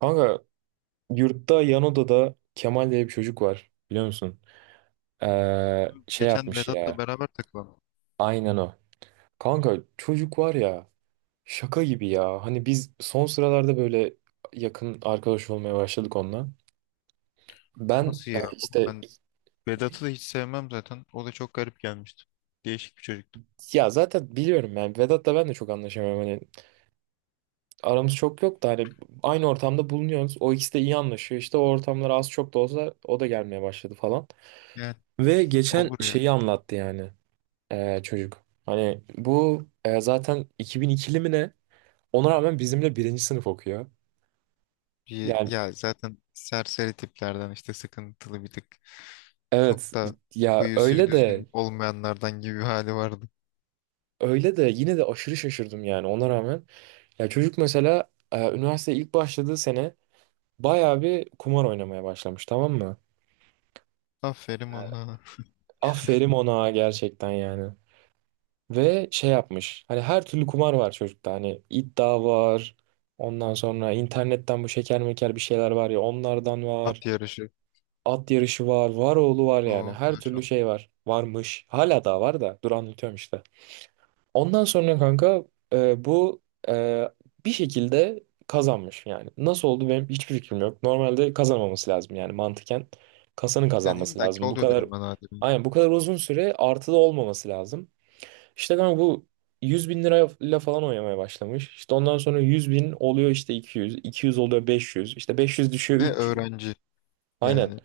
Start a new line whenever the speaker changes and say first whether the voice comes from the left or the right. right: Kanka yurtta yan odada Kemal diye bir çocuk var biliyor musun? Şey
left: Geçen
right: yapmış
left: Vedat'la
right: ya.
left: beraber takılan.
right: Aynen o. Kanka, çocuk var ya, şaka gibi ya. Hani biz son sıralarda böyle yakın arkadaş olmaya başladık onunla. Ben.
left: Nasıl ya? Oğlum
right: İşte
left: ben Vedat'ı da hiç sevmem zaten. O da çok garip gelmişti. Değişik bir çocuktu.
right: ya zaten biliyorum yani, Vedat'la ben de çok anlaşamıyorum. Hani aramız çok yok da hani aynı ortamda bulunuyoruz. O ikisi de iyi anlaşıyor. İşte o ortamlar, az çok da olsa, o da gelmeye başladı falan.
left: Yani
right: Ve geçen
left: olur ya.
right: şeyi anlattı yani. Çocuk. Hani bu, zaten 2002'li mi ne? Ona rağmen bizimle birinci sınıf okuyor.
left: Bir,
right: Yani
left: ya zaten serseri tiplerden işte sıkıntılı bir tık. Çok
right: evet,
left: da
right: ya
left: huyu suyu
right: öyle de
left: düzgün olmayanlardan gibi bir hali vardı.
right: yine de aşırı şaşırdım yani, ona rağmen. Ya çocuk mesela, üniversiteye ilk başladığı sene bayağı bir kumar oynamaya başlamış, tamam mı?
left: Aferin ona.
right: Aferin ona gerçekten yani. Ve şey yapmış. Hani her türlü kumar var çocukta. Hani iddia var. Ondan sonra internetten bu şeker meker bir şeyler var ya, onlardan var.
left: At yarışı.
right: At yarışı var, var oğlu var yani.
left: Oo,
right: Her türlü
left: maşallah.
right: şey var. Varmış. Hala daha var da. Dur anlatıyorum işte. Ondan sonra kanka, bu, e, bir şekilde kazanmış yani. Nasıl oldu benim hiçbir fikrim yok. Normalde kazanmaması lazım yani, mantıken. Kasanın
left: Yani
right: kazanması
left: illaki
right: lazım. Bu
left: oluyordur
right: kadar,
left: ama nadir.
right: aynen, bu kadar uzun süre artıda olmaması lazım. İşte kanka bu, 100 bin lirayla falan oynamaya başlamış. İşte ondan sonra 100 bin oluyor, işte 200. 200 oluyor 500. İşte 500 düşüyor
left: Ve
right: 300.
left: öğrenci.
right: Aynen.
left: Yani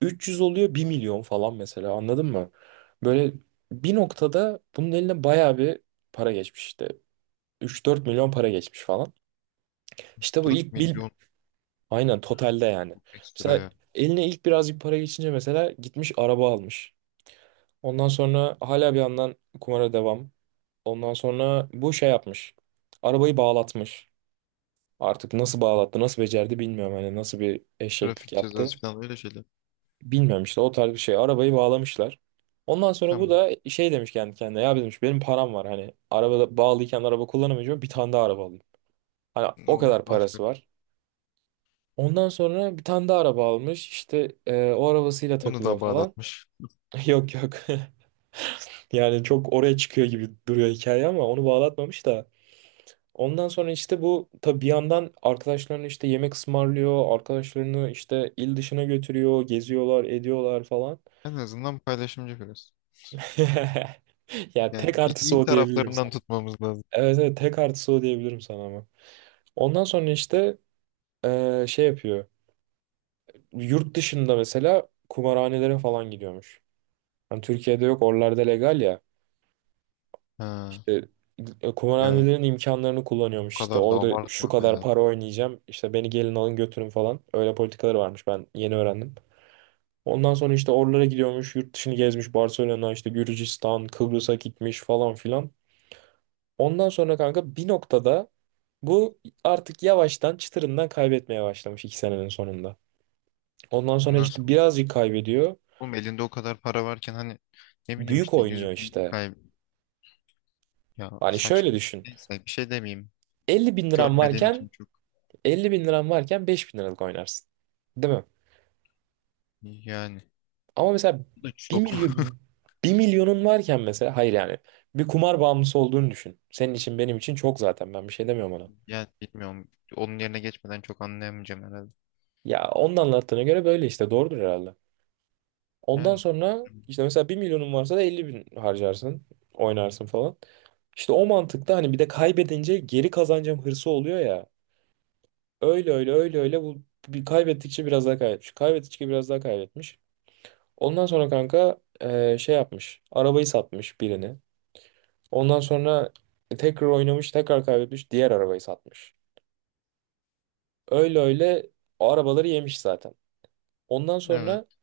right: 300 oluyor bir milyon falan mesela, anladın mı? Böyle bir noktada bunun eline bayağı bir para geçmiş işte. Üç dört milyon para geçmiş falan. İşte bu
left: 4
right: ilk bil
left: milyon
right: aynen, totalde yani.
left: çok ekstra
right: Mesela,
left: ya.
right: eline ilk birazcık para geçince mesela gitmiş araba almış. Ondan sonra hala bir yandan kumara devam. Ondan sonra bu şey yapmış. Arabayı bağlatmış. Artık nasıl bağlattı, nasıl becerdi bilmiyorum. Hani nasıl bir eşeklik
left: Trafik
right: yaptı.
left: cezası falan öyle şeyler.
right: Bilmiyorum işte, o tarz bir şey. Arabayı bağlamışlar. Ondan sonra bu
left: Tamam.
right: da şey demiş kendi kendine. Ya, demiş, benim param var, hani arabada bağlıyken araba kullanamayacağım, bir tane daha araba alayım. Hani o
left: O,
right: kadar parası
left: aferin.
right: var. Ondan sonra bir tane daha araba almış. İşte o arabasıyla
left: Onu
right: takılıyor
left: da
right: falan.
left: bağlatmış.
right: Yok yok. Yani çok oraya çıkıyor gibi duruyor hikaye, ama onu bağlatmamış da. Ondan sonra işte bu tabii bir yandan arkadaşlarını işte yemek ısmarlıyor. Arkadaşlarını işte il dışına götürüyor. Geziyorlar, ediyorlar falan.
left: En azından paylaşımcı biraz.
right: Yani
left: Yani
right: tek
left: bir
right: artısı
left: iyi
right: o diyebilirim
left: taraflarından
right: sana.
left: tutmamız lazım.
right: Evet evet, tek artısı o diyebilirim sana ama. Ondan sonra işte şey yapıyor. Yurt dışında mesela kumarhanelere falan gidiyormuş. Hani Türkiye'de yok, oralarda legal ya.
left: Ha,
right: İşte
left: ya
right: kumarhanelerin imkanlarını
left: o
right: kullanıyormuş işte.
left: kadar da
right: Orada şu
left: abartma be
right: kadar
left: ya.
right: para oynayacağım. İşte beni gelin alın götürün falan. Öyle politikaları varmış, ben yeni öğrendim. Ondan sonra işte oralara gidiyormuş. Yurt dışını gezmiş. Barcelona, işte Gürcistan, Kıbrıs'a gitmiş falan filan. Ondan sonra kanka bir noktada bu artık yavaştan çıtırından kaybetmeye başlamış, 2 senenin sonunda. Ondan sonra işte
left: Nasıl?
right: birazcık kaybediyor.
left: Oğlum elinde o kadar para varken hani ne bileyim
right: Büyük
left: işte
right: oynuyor
left: 100 bin
right: işte.
left: ya
right: Hani şöyle
left: saçma.
right: düşün.
left: Neyse bir şey demeyeyim.
right: 50 bin liran
left: Görmediğim için
right: varken
left: çok
right: 50 bin liran varken 5 bin liralık oynarsın. Değil mi?
left: yani
right: Ama mesela,
left: bu da
right: bir
left: çok
right: milyon bir milyonun varken mesela, hayır yani, bir kumar bağımlısı olduğunu düşün. Senin için benim için çok, zaten ben bir şey demiyorum ona.
left: yani bilmiyorum. Onun yerine geçmeden çok anlayamayacağım herhalde.
right: Ya onun anlattığına göre böyle işte, doğrudur herhalde. Ondan
left: Yani
right: sonra işte mesela bir milyonun varsa da 50 bin harcarsın. Oynarsın falan. İşte o mantıkta, hani bir de kaybedince geri kazanacağım hırsı oluyor ya. Öyle öyle öyle öyle, bu bir kaybettikçe biraz daha kaybetmiş. Kaybettikçe biraz daha kaybetmiş. Ondan sonra kanka şey yapmış. Arabayı satmış, birini. Ondan sonra tekrar oynamış, tekrar kaybetmiş, diğer arabayı satmış. Öyle öyle o arabaları yemiş zaten. Ondan sonra
left: evet.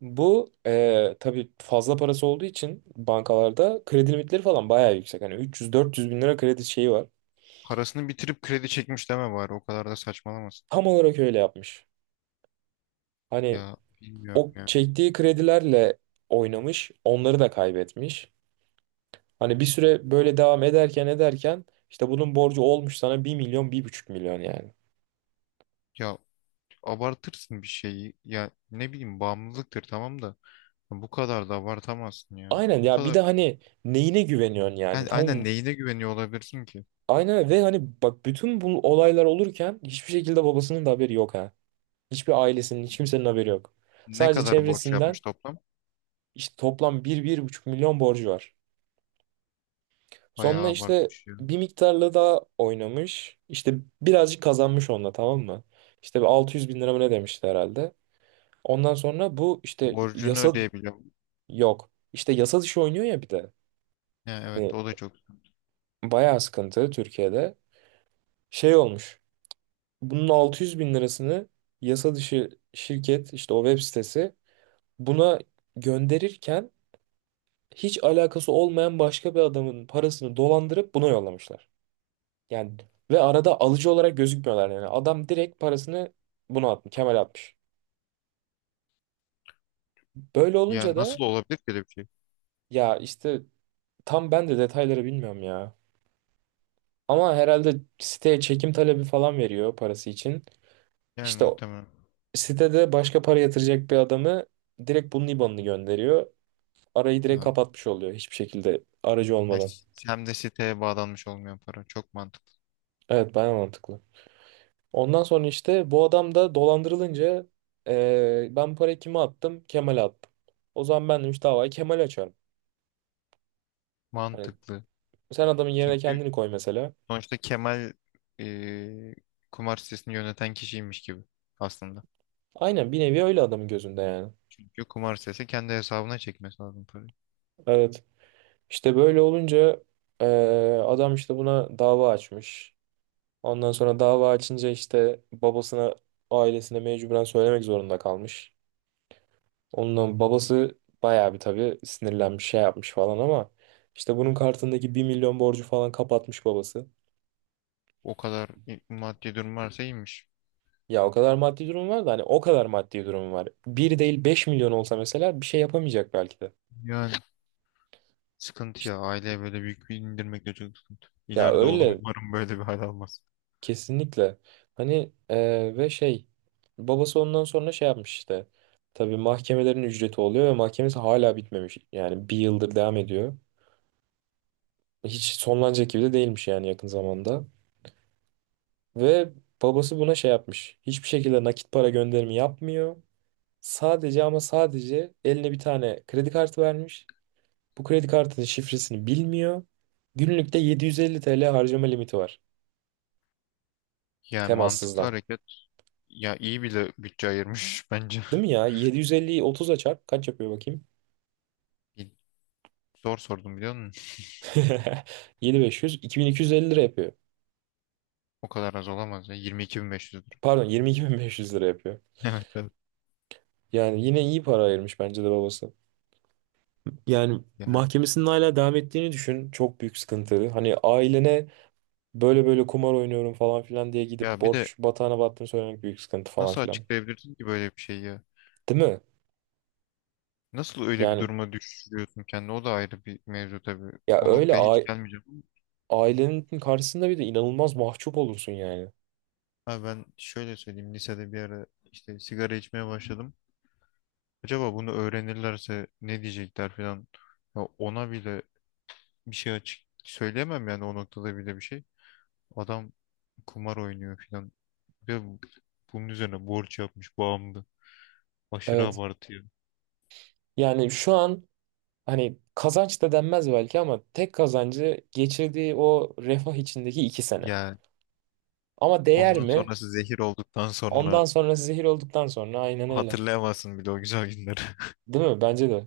right: bu tabii fazla parası olduğu için bankalarda kredi limitleri falan bayağı yüksek. Hani 300-400 bin lira kredi şeyi var.
left: Parasını bitirip kredi çekmiş deme bari o kadar da saçmalamasın.
right: Tam olarak öyle yapmış. Hani
left: Ya bilmiyorum
right: o
left: ya.
right: çektiği kredilerle oynamış, onları da kaybetmiş. Hani bir süre böyle devam ederken işte bunun borcu olmuş sana bir milyon, bir buçuk milyon yani.
left: Ya abartırsın bir şeyi. Ya ne bileyim bağımlılıktır tamam da bu kadar da abartamazsın ya.
right: Aynen
left: Bu
right: ya, bir
left: kadar
right: de hani neyine güveniyorsun yani?
left: yani
right: Tam,
left: aynen neyine güveniyor olabilirsin ki?
right: aynen, ve hani bak, bütün bu olaylar olurken hiçbir şekilde babasının da haberi yok. Hiçbir ailesinin, hiç kimsenin haberi yok.
left: Ne
right: Sadece
left: kadar borç
right: çevresinden,
left: yapmış toplam?
right: işte toplam bir bir buçuk milyon borcu var.
left: Bayağı
right: Sonra işte
left: abartmış ya.
right: bir miktarla daha oynamış. İşte birazcık kazanmış onunla, tamam mı? İşte bir 600 bin lira mı ne demişti herhalde. Ondan sonra bu işte,
left: Borcunu
right: yasa
left: ödeyebiliyor.
right: yok. İşte yasa dışı oynuyor ya bir de.
left: Yani
right: Hani
left: evet o da çok.
right: bayağı sıkıntı Türkiye'de. Şey olmuş. Bunun 600 bin lirasını yasa dışı şirket, işte o web sitesi buna gönderirken, hiç alakası olmayan başka bir adamın parasını dolandırıp buna yollamışlar. Yani ve arada alıcı olarak gözükmüyorlar yani. Adam direkt parasını buna atmış, Kemal atmış. Böyle
left: Ya
right: olunca da,
left: nasıl olabilir ki öyle bir şey?
right: ya işte, tam ben de detayları bilmiyorum ya. Ama herhalde siteye çekim talebi falan veriyor parası için.
left: Yani
right: İşte o-
left: muhtemelen.
right: Sitede başka para yatıracak bir adamı direkt bunun IBAN'ını gönderiyor. Arayı direkt
left: Ha.
right: kapatmış oluyor, hiçbir şekilde aracı
left: Ya
right: olmadan.
left: hem de siteye bağlanmış olmayan para. Çok mantıklı.
right: Evet, bayağı mantıklı. Ondan sonra işte bu adam da dolandırılınca ben bu parayı kime attım? Kemal'e attım. O zaman, ben demiş, davayı Kemal'e açarım. Hani
left: Mantıklı.
right: sen adamın yerine
left: Çünkü
right: kendini koy mesela.
left: sonuçta Kemal e, kumar sitesini yöneten kişiymiş gibi aslında.
right: Aynen, bir nevi öyle adamın gözünde yani.
left: Çünkü kumar sitesi kendi hesabına çekmesi lazım parayı.
right: Evet. İşte böyle olunca eee, adam işte buna dava açmış. Ondan sonra dava açınca işte babasına, ailesine mecburen söylemek zorunda kalmış. Ondan babası bayağı bir tabii sinirlenmiş, şey yapmış falan, ama işte bunun kartındaki bir milyon borcu falan kapatmış babası.
left: O kadar maddi durum varsa iyiymiş.
right: Ya o kadar maddi durum var da, hani o kadar maddi durum var. Bir değil 5 milyon olsa mesela, bir şey yapamayacak belki de.
left: Yani sıkıntı
right: İşte,
left: ya. Aileye böyle büyük bir indirmek de çok sıkıntı.
right: ya
left: İleride oğlum
right: öyle,
left: umarım böyle bir hal almaz.
right: kesinlikle. Hani, ve şey, babası ondan sonra şey yapmış işte. Tabii mahkemelerin ücreti oluyor ve mahkemesi hala bitmemiş. Yani bir yıldır devam ediyor. Hiç sonlanacak gibi de değilmiş yani, yakın zamanda. Ve babası buna şey yapmış. Hiçbir şekilde nakit para gönderimi yapmıyor. Sadece ama sadece eline bir tane kredi kartı vermiş. Bu kredi kartının şifresini bilmiyor. Günlükte 750 TL harcama limiti var.
left: Yani mantıklı
right: Temassızdan.
left: hareket. Ya iyi bile bütçe ayırmış bence.
right: Değil mi ya? 750'yi 30'a çarp. Kaç yapıyor bakayım?
left: İyi. Zor sordum biliyor musun?
right: 7.500. 2.250 lira yapıyor.
left: O kadar az olamaz ya. 22.500 lira.
right: Pardon, 22.500 lira yapıyor.
left: Evet, evet.
right: Yani yine iyi para ayırmış bence de babası. Yani
left: Yani
right: mahkemesinin hala devam ettiğini düşün. Çok büyük sıkıntı. Hani ailene böyle böyle kumar oynuyorum falan filan diye gidip
left: ya bir de
right: borç batağına battığını söylemek büyük sıkıntı, falan
left: nasıl
right: filan.
left: açıklayabilirsin ki böyle bir şeyi ya?
right: Değil mi?
left: Nasıl öyle bir
right: Yani,
left: duruma düşürüyorsun kendini? O da ayrı bir mevzu tabii.
right: ya
left: O
right: öyle
left: noktaya
right: a-
left: hiç gelmeyeceğim.
right: ailenin karşısında bir de inanılmaz mahcup olursun yani.
left: Abi ben şöyle söyleyeyim. Lisede bir ara işte sigara içmeye başladım. Acaba bunu öğrenirlerse ne diyecekler falan. Ya ona bile bir şey açık söyleyemem yani o noktada bile bir şey. Adam kumar oynuyor falan. Ve bunun üzerine borç yapmış bağımlı. Aşırı
right: Evet.
left: abartıyor.
right: Yani şu an, hani kazanç da denmez belki ama, tek kazancı geçirdiği o refah içindeki 2 sene.
left: Yani
right: Ama değer
left: ondan
right: mi?
left: sonrası zehir olduktan
right: Ondan
left: sonra
right: sonra zehir olduktan sonra aynen öyle.
left: hatırlayamazsın bile o güzel günleri.
right: Değil mi? Bence de.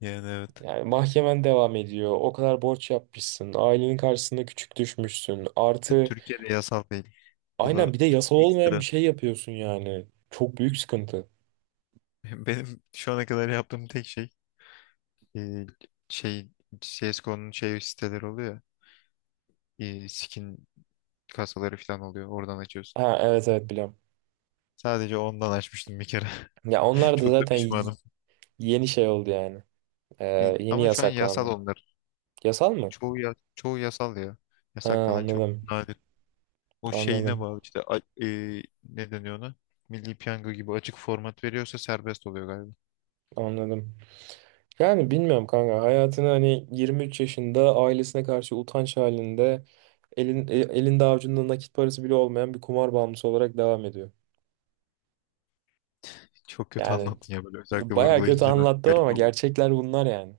left: Yani evet.
right: Yani mahkemen devam ediyor. O kadar borç yapmışsın. Ailenin karşısında küçük düşmüşsün.
left: Bir de
right: Artı,
left: Türkiye'de yasal değil. O da
right: aynen, bir de yasal
left: çok
right: olmayan bir
left: ekstra.
right: şey yapıyorsun yani. Çok büyük sıkıntı.
left: Benim şu ana kadar yaptığım tek şey e, şey CSGO'nun şey siteleri oluyor ya, skin kasaları falan oluyor. Oradan açıyorsun.
right: Ha evet evet biliyorum.
left: Sadece ondan açmıştım bir kere.
right: Ya onlar da
left: Çok da
right: zaten y-
left: pişmanım.
right: Yeni şey oldu yani. Yeni
left: Ama şu an yasal
right: yasaklandı.
left: onlar.
right: Yasal mı?
left: Çoğu ya, çoğu yasal ya.
right: Ha,
left: Yasaklanan çok
right: anladım.
left: nadir. O şeyine
right: Anladım.
left: bağlı işte ne deniyor ona? Milli Piyango gibi açık format veriyorsa serbest oluyor galiba.
right: Anladım. Yani bilmiyorum kanka. Hayatını hani 23 yaşında ailesine karşı utanç halinde, elinde avucunda nakit parası bile olmayan bir kumar bağımlısı olarak devam ediyor.
left: Çok kötü
right: Yani
left: anlattın ya böyle özellikle
right: baya kötü
left: vurgulayınca da
right: anlattım
left: garip
right: ama
left: oldu.
right: gerçekler bunlar yani.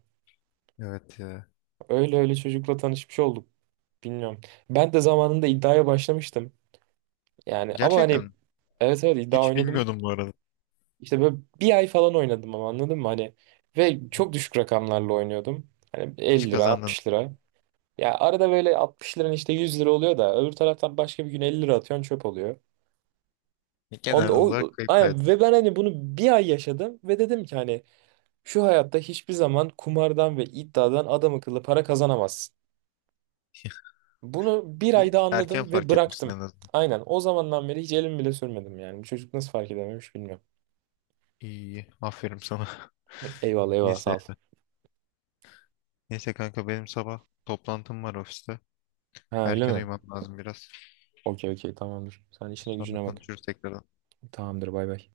left: Evet ya.
right: Öyle öyle çocukla tanışmış olduk. Bilmiyorum. Ben de zamanında iddiaya başlamıştım. Yani, ama hani,
left: Gerçekten
right: evet evet, iddia
left: hiç
right: oynadım.
left: bilmiyordum bu arada.
right: İşte böyle bir ay falan oynadım ama, anladın mı? Hani ve çok düşük rakamlarla oynuyordum. Hani
left: Hiç
right: 50 lira,
left: kazandın.
right: 60 lira. Ya arada böyle 60 liranın işte 100 lira oluyor da, öbür taraftan başka bir gün 50 lira atıyorsun çöp oluyor.
left: Genel olarak kayıptaydın.
right: Aynen, ve ben hani bunu bir ay yaşadım ve dedim ki hani, şu hayatta hiçbir zaman kumardan ve iddiadan adam akıllı para kazanamazsın. Bunu bir
left: İyi,
right: ayda
left: erken
right: anladım ve
left: fark etmişsin
right: bıraktım.
left: en azından.
right: Aynen, o zamandan beri hiç elim bile sürmedim yani. Bu çocuk nasıl fark edememiş bilmiyorum.
left: İyi, iyi. Aferin sana.
right: Eyvallah eyvallah, sağ
left: Neyse.
right: ol.
left: Neyse kanka benim sabah toplantım var ofiste.
right: Ha, öyle
left: Erken
right: mi?
left: uyumam lazım biraz.
right: Okey okey, tamamdır. Sen işine
left: Sonra
right: gücüne bak.
left: konuşuruz tekrar.
right: Tamamdır, bay bay.